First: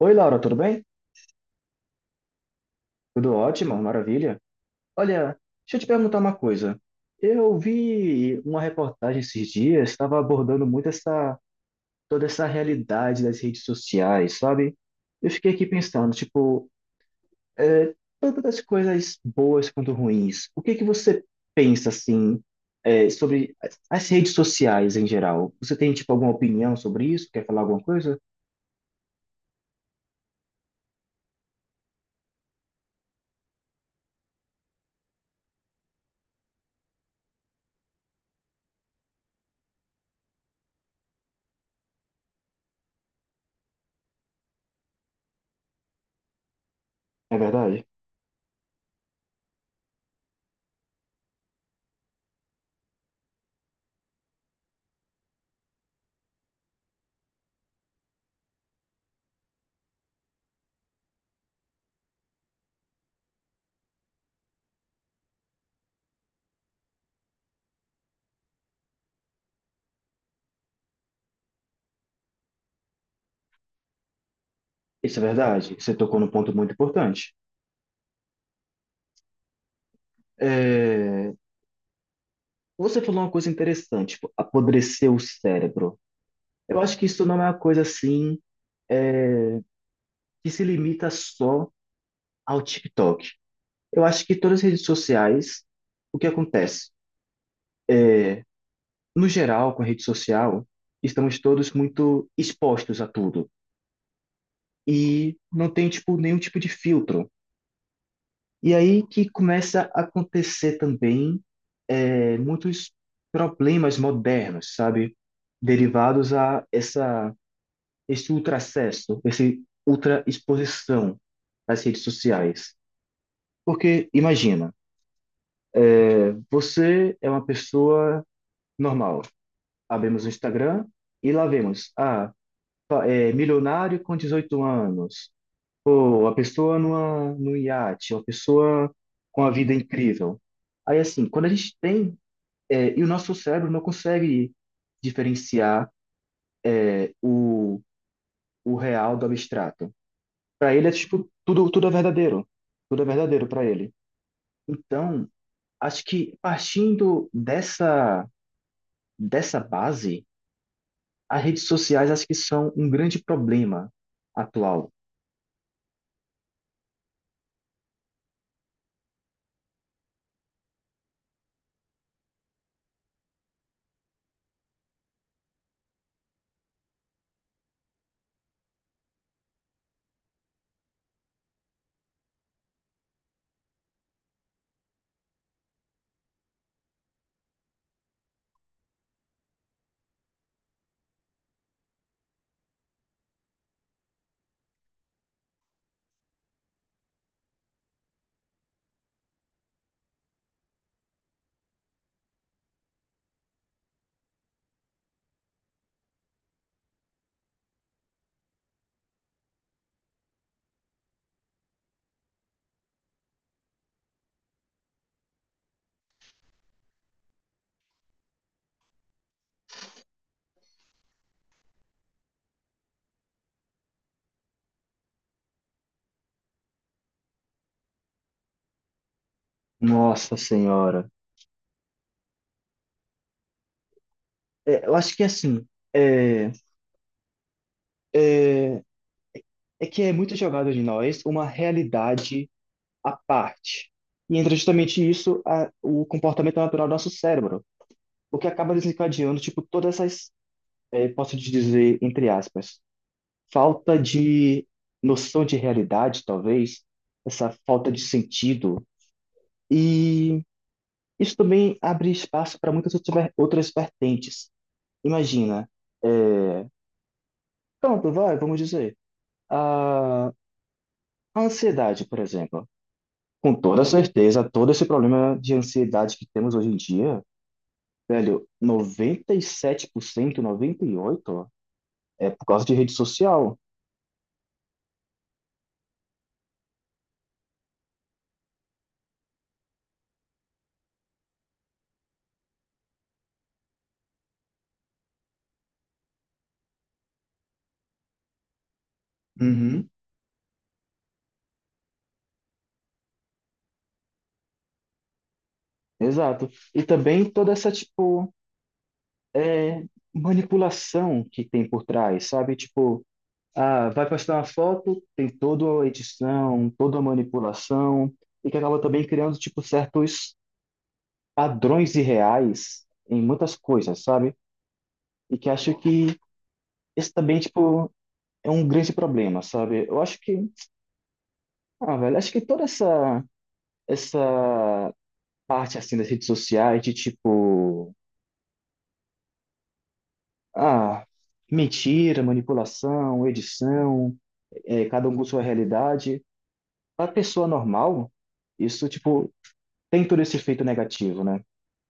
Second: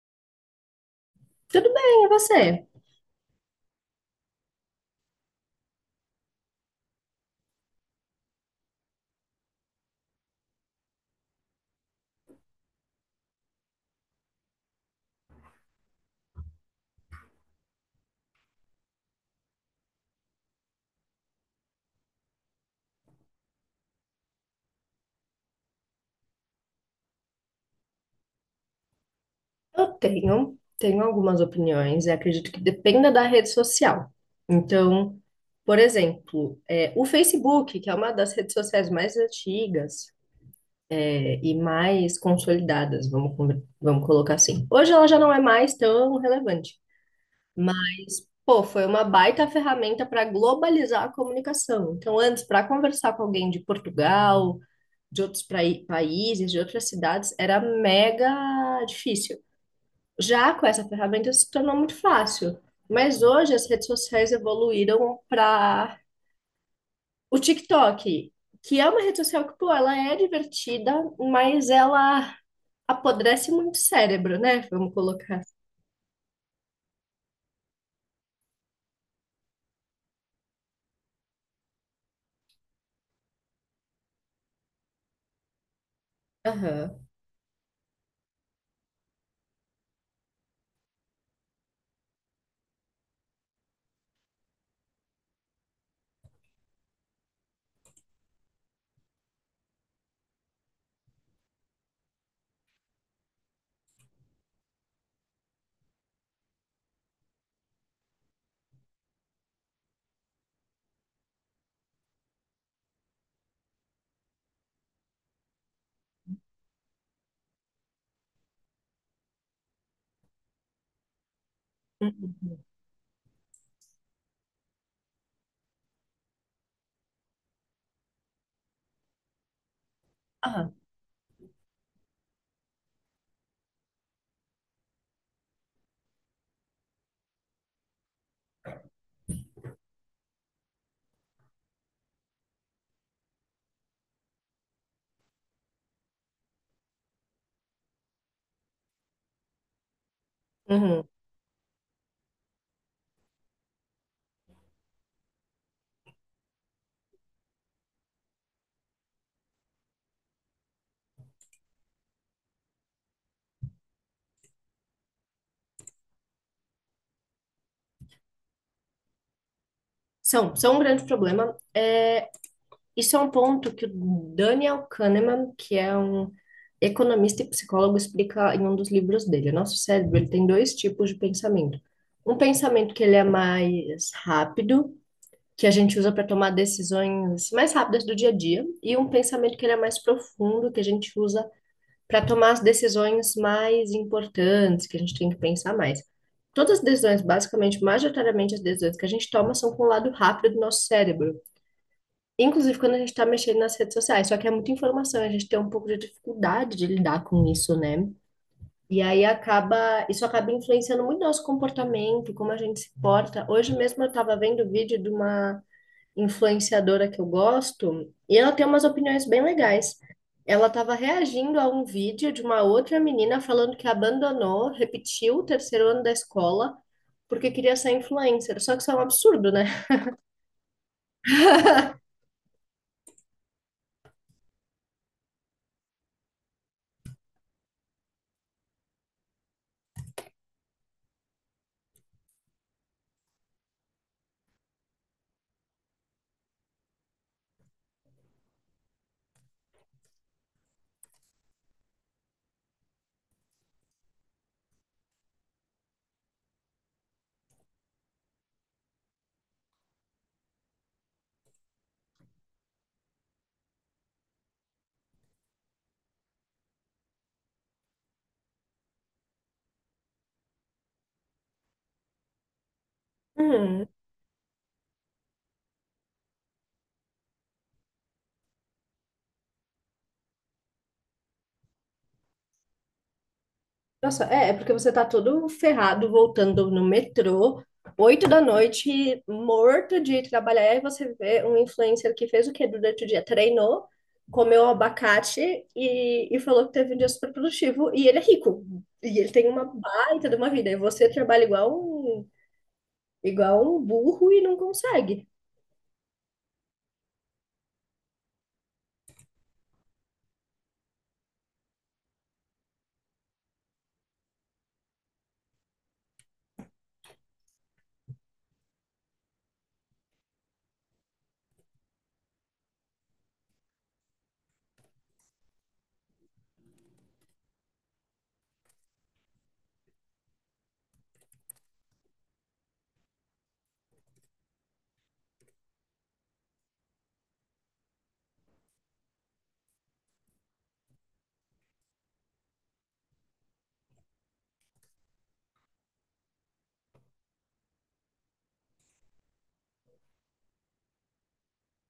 Oi, Laura, tudo bem? Tudo bem, e você? Tudo ótimo, maravilha. Olha, deixa eu te perguntar uma coisa. Eu vi uma reportagem esses dias, estava abordando muito essa, toda essa realidade das redes sociais, sabe? Eu fiquei aqui pensando, tipo, é, tanto das coisas boas quanto ruins. O que que você pensa, assim, sobre as redes sociais em geral? Você tem, tipo, alguma opinião sobre isso? Quer falar alguma coisa? Eu tenho algumas opiniões e acredito que dependa da rede social. Então, por exemplo, o Facebook, que é uma das redes sociais mais antigas, e mais consolidadas, vamos colocar assim. Hoje ela já não é mais tão relevante, É mas, verdade? pô, foi uma baita ferramenta para globalizar a comunicação. Então, antes, para conversar com alguém de Portugal, de outros países, de outras cidades, era mega difícil. Já com essa ferramenta se tornou muito fácil. Mas hoje as redes sociais evoluíram para o TikTok, que é uma rede social que, pô, ela é divertida, mas ela apodrece muito o cérebro, né? Vamos Isso é colocar. verdade. Você tocou num ponto muito importante. É, você falou uma coisa interessante, tipo, apodrecer o cérebro. Eu acho Aham. que isso não é uma coisa assim que se limita só ao TikTok. Eu acho que todas as redes sociais, o que acontece? No geral, com a rede social, estamos todos muito expostos a tudo e não tem tipo nenhum tipo de filtro. E aí que começa a acontecer também muitos problemas modernos, sabe? Derivados a essa esse ultracesso, essa ultraexposição às redes sociais. Porque, imagina, você é uma pessoa normal. Abrimos o Aham. Instagram e lá vemos, ah, milionário com 18 anos, ou a pessoa num iate, uma pessoa com a vida incrível. Aí, assim, quando a gente tem, e o nosso cérebro não consegue diferenciar o, o real do abstrato. Para ele é Uhum. tipo, tudo, tudo é verdadeiro. Tudo é verdadeiro para ele. Então, acho que partindo dessa base, as redes sociais acho que são um grande problema atual. São um grande problema. Isso é um ponto que o Daniel Kahneman, que é um economista e psicólogo, explica em um dos livros dele. O nosso cérebro, ele tem dois tipos de pensamento. Um pensamento que ele é mais rápido, que a gente usa para tomar decisões mais rápidas do dia a dia, e um pensamento que ele é mais profundo, que a gente usa para tomar as decisões mais importantes, que a gente tem que pensar mais. Todas as decisões, basicamente, majoritariamente as decisões que a gente toma são com o lado rápido do nosso cérebro. Inclusive quando a gente está mexendo nas redes sociais, só que é muita informação, a gente tem um pouco de dificuldade de lidar com isso, né? E aí acaba, isso acaba influenciando muito nosso comportamento, como a gente se porta. Hoje mesmo eu estava vendo o vídeo de uma influenciadora que eu gosto, e ela tem umas opiniões bem legais. Ela estava reagindo a um vídeo de uma outra menina falando que abandonou, repetiu o terceiro ano da escola porque queria ser influencer. Só que isso é um absurdo, né? Nossa Senhora. É, eu acho que assim, é, é, é que é muito jogado de nós uma realidade à parte. E entra justamente isso, o comportamento natural do nosso cérebro, o que acaba desencadeando, tipo, todas essas, posso te dizer, entre aspas, falta de noção de realidade, talvez, essa falta de sentido. E isso também abre espaço para muitas outras outras vertentes. Imagina, é, pronto, vai, vamos dizer, a ansiedade, por exemplo. Com toda Hum. certeza, todo esse problema de ansiedade que temos hoje em dia, velho, 97%, 98% é por causa de rede social. Nossa, é, é porque você tá todo ferrado voltando no metrô, oito da noite, morto de trabalhar, e você vê um influencer que fez o quê durante o dia? Treinou, comeu abacate e falou que teve um dia super produtivo, e ele é rico, e ele tem uma Uhum. baita de uma vida, e você trabalha igual um burro e não consegue. Exato. E também toda essa, tipo, é, manipulação que tem por trás, sabe? Tipo, ah, vai postar uma foto, tem toda a edição, toda a manipulação, e que acaba também criando, tipo, certos padrões irreais em muitas coisas, sabe? E que acho que esse também, tipo, é um grande problema, sabe? Eu acho que, ah, velho, acho que toda essa parte, assim, das redes sociais de, tipo, ah, mentira, manipulação, edição, cada um com sua realidade. Para pessoa normal, isso, tipo, tem todo esse efeito negativo, né?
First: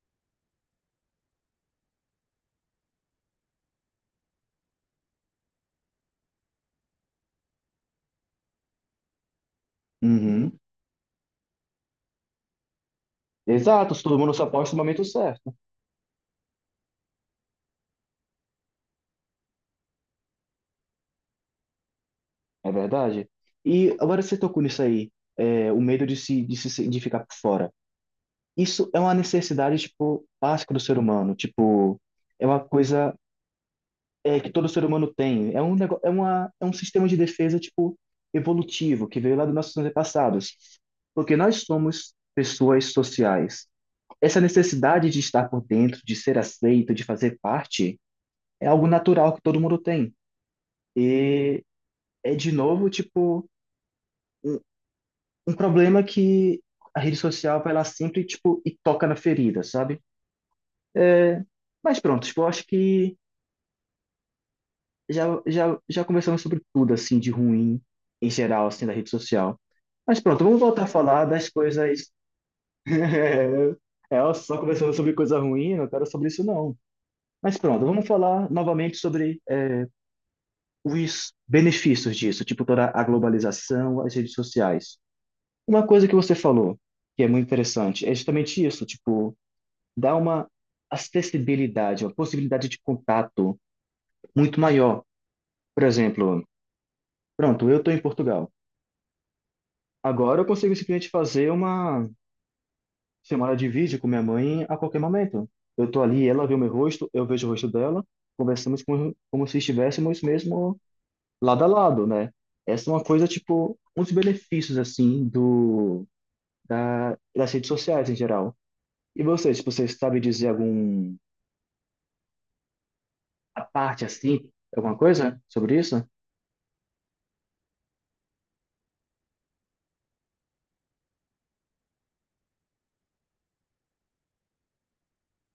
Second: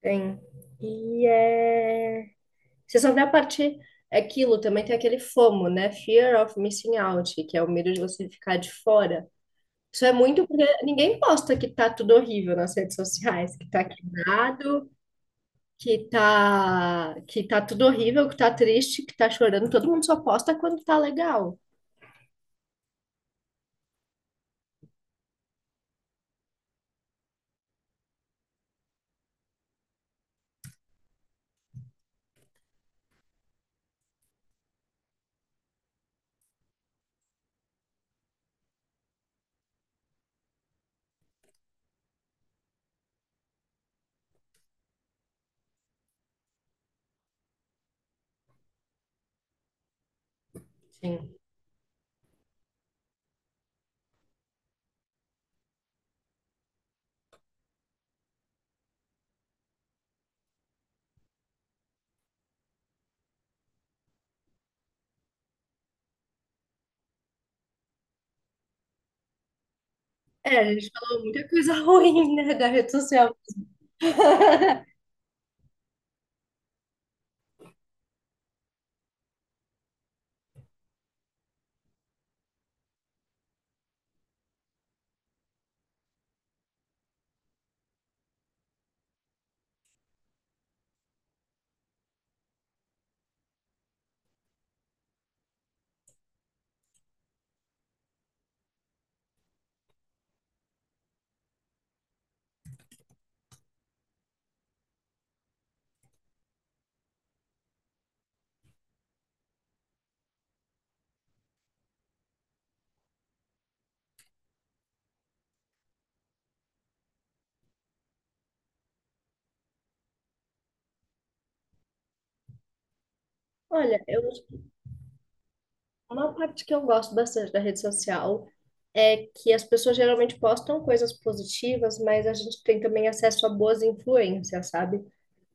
Tem. E é... Você só vê a parte... Aquilo também tem aquele FOMO, né? Fear of missing out, que é o medo de você ficar de fora. Isso é muito Uhum. porque ninguém posta que tá tudo horrível nas redes sociais, que tá Exato, se todo mundo só posta no quebrado, momento certo, que tá tudo horrível, que tá triste, que tá chorando. Todo mundo só posta quando tá legal. é verdade. E agora você tocou nisso aí, o medo de se, de ficar por fora. Isso é uma necessidade, tipo, básica do ser humano, tipo, é uma coisa que todo ser humano tem. É um negócio, é um sistema de defesa, tipo, evolutivo, que veio lá dos nossos antepassados. Porque nós somos pessoas sociais. Essa necessidade de estar por dentro, de ser aceito, de fazer parte, é algo natural que todo mundo tem. Sim. E é de novo, tipo, um, um problema que a rede social vai lá sempre, tipo, e toca na ferida, sabe? Mas pronto, tipo, eu acho que já conversamos sobre tudo, assim, de ruim em geral, assim, da rede social. Mas pronto, É, vamos a voltar a gente falou falar das muita coisa coisas. ruim, né, da rede social. É, só conversando sobre coisa ruim, eu não quero sobre isso não. Mas pronto, vamos falar novamente sobre os benefícios disso, tipo toda a globalização, as redes sociais. Uma coisa que você falou, que é muito interessante, é justamente isso, tipo, dá uma acessibilidade, uma possibilidade de contato muito maior. Por exemplo, pronto, eu estou em Portugal. Agora eu consigo simplesmente fazer uma chamada de vídeo com minha mãe a qualquer momento. Eu estou ali, ela vê o meu rosto, eu vejo o rosto dela, conversamos como se estivéssemos mesmo lado a lado, né? Essa é uma coisa, tipo, um dos benefícios, assim, das redes sociais em geral. E você, tipo, você sabe dizer algum, a Olha, parte, eu, assim, alguma coisa sobre isso? uma parte que eu gosto bastante da rede social é que as pessoas geralmente postam coisas positivas, mas a gente tem também acesso a boas influências, sabe?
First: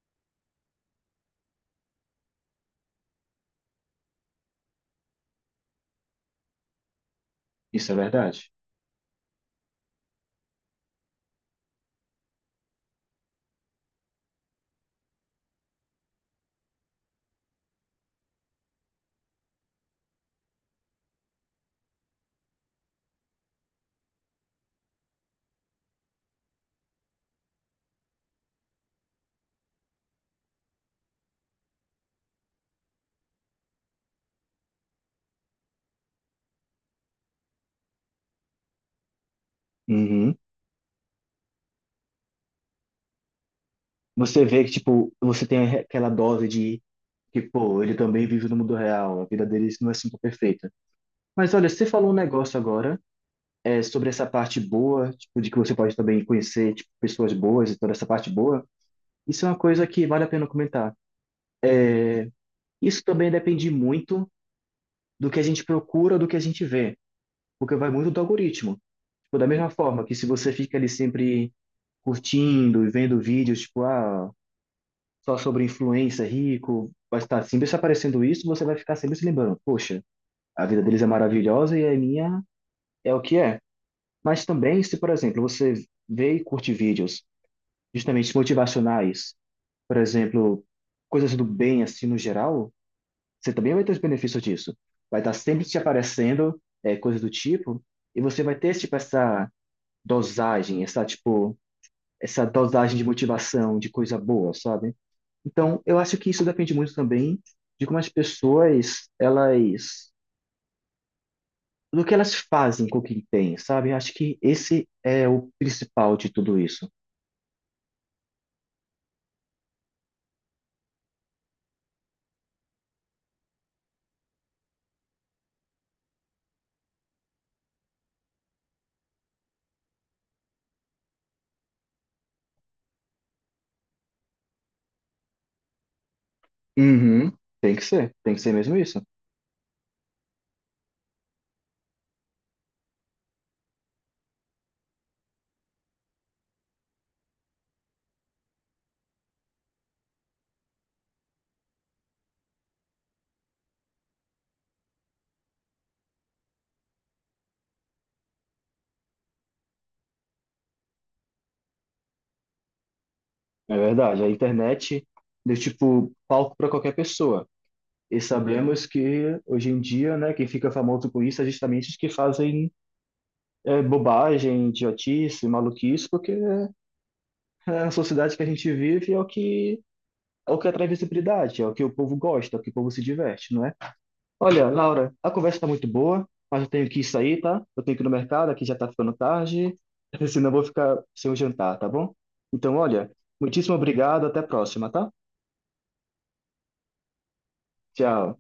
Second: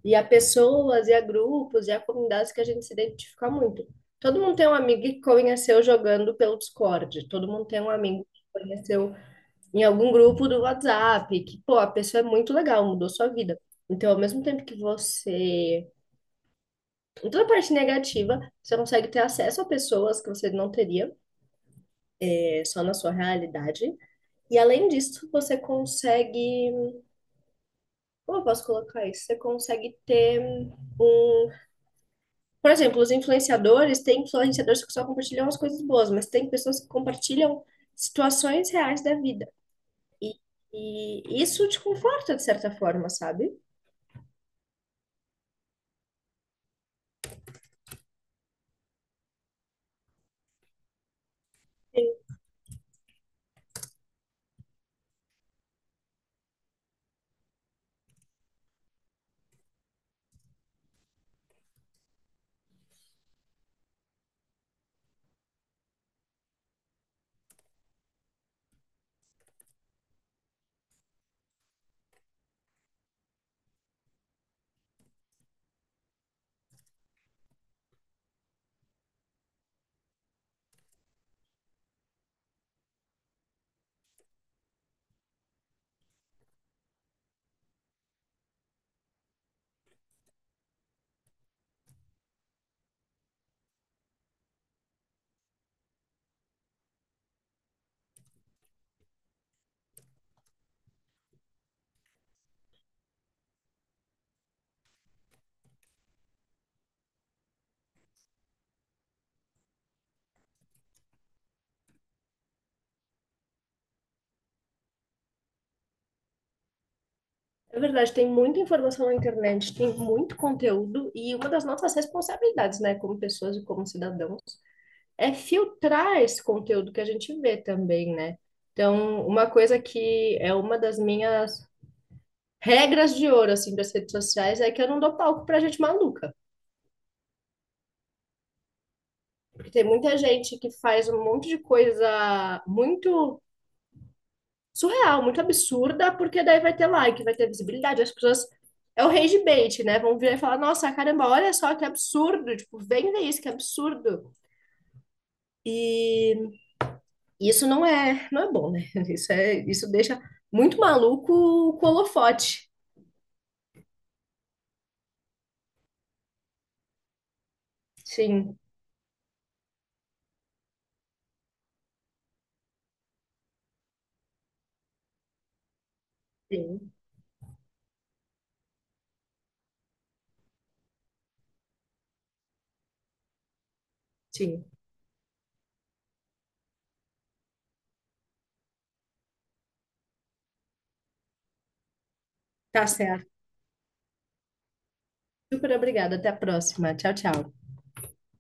E a pessoas, e a grupos, e a comunidades que a gente se identifica muito. Todo mundo tem um amigo que conheceu jogando pelo Discord, todo mundo tem um Isso é amigo que verdade. conheceu em algum grupo do WhatsApp, que, pô, a pessoa é muito legal, mudou sua vida. Então, ao mesmo tempo que você. Em toda a parte negativa, você consegue ter acesso a pessoas que você não teria, só na sua realidade. E além disso, você consegue. Como eu posso colocar isso? Você consegue ter um por exemplo, os influenciadores, tem influenciadores que só compartilham as coisas boas, mas tem pessoas que compartilham situações reais da vida. E, Uhum. e isso te conforta de certa forma, sabe? Você vê que, tipo, você tem aquela dose de que, pô, ele também vive no mundo real, a vida dele não é sempre perfeita. Mas olha, você falou um negócio agora, sobre essa parte boa, tipo, de que você pode também conhecer, tipo, pessoas boas e toda essa parte boa. Isso é uma coisa que vale a pena comentar. Isso também depende muito do que a gente procura, do que a gente vê, porque vai muito do algoritmo. Tipo, da mesma forma que se você fica ali sempre curtindo e vendo vídeos, tipo, ah, só sobre influência, rico, vai estar sempre se aparecendo isso, você vai ficar sempre se lembrando, poxa, a vida deles é maravilhosa e a minha é o que é. Mas também, se, por exemplo, você vê e curte vídeos justamente motivacionais, por exemplo, coisas do bem, assim, no geral, você também vai ter os benefícios disso. Vai estar sempre te aparecendo coisas do tipo, e você vai ter, tipo, essa dosagem, essa, tipo, essa dosagem de motivação, de coisa boa, sabe? Então, eu acho que isso depende muito também de como as pessoas, elas, do que elas fazem com o que têm, sabe? Eu acho que esse é o principal de tudo isso. É verdade, tem muita informação na internet, tem muito conteúdo, e uma das nossas responsabilidades, né, como pessoas e como cidadãos, é filtrar esse conteúdo que a gente vê também, né? Então, uma coisa que é uma das minhas regras de ouro, assim, das redes sociais é que eu não dou palco pra gente maluca. Uhum. Tem que ser mesmo isso. Porque tem muita gente que faz um monte de coisa muito surreal, muito absurda, porque daí vai ter like, vai ter visibilidade. As pessoas. É o rage bait, né? Vão vir e falar: nossa, caramba, olha só que absurdo. Tipo, vem ver isso, que absurdo. E não é bom, né? Isso deixa muito maluco o holofote. É verdade, a internet deu, tipo, palco para qualquer pessoa. E Sim, sabemos que hoje em dia, né, quem fica famoso com isso é justamente os que fazem bobagem, idiotice, maluquice, porque sim, a sociedade que a gente vive é o que atrai visibilidade, é o que o povo gosta, é o que o povo se diverte, não é? sim. Olha, Laura, a conversa está muito boa, mas eu tenho que sair, tá? Eu tenho que ir no mercado, aqui já está ficando tarde, senão eu vou ficar sem o jantar, tá bom? Então, Tá olha, certo. muitíssimo obrigado, até a próxima, tá? Super obrigada. Até a próxima. Tchau, tchau. Tchau.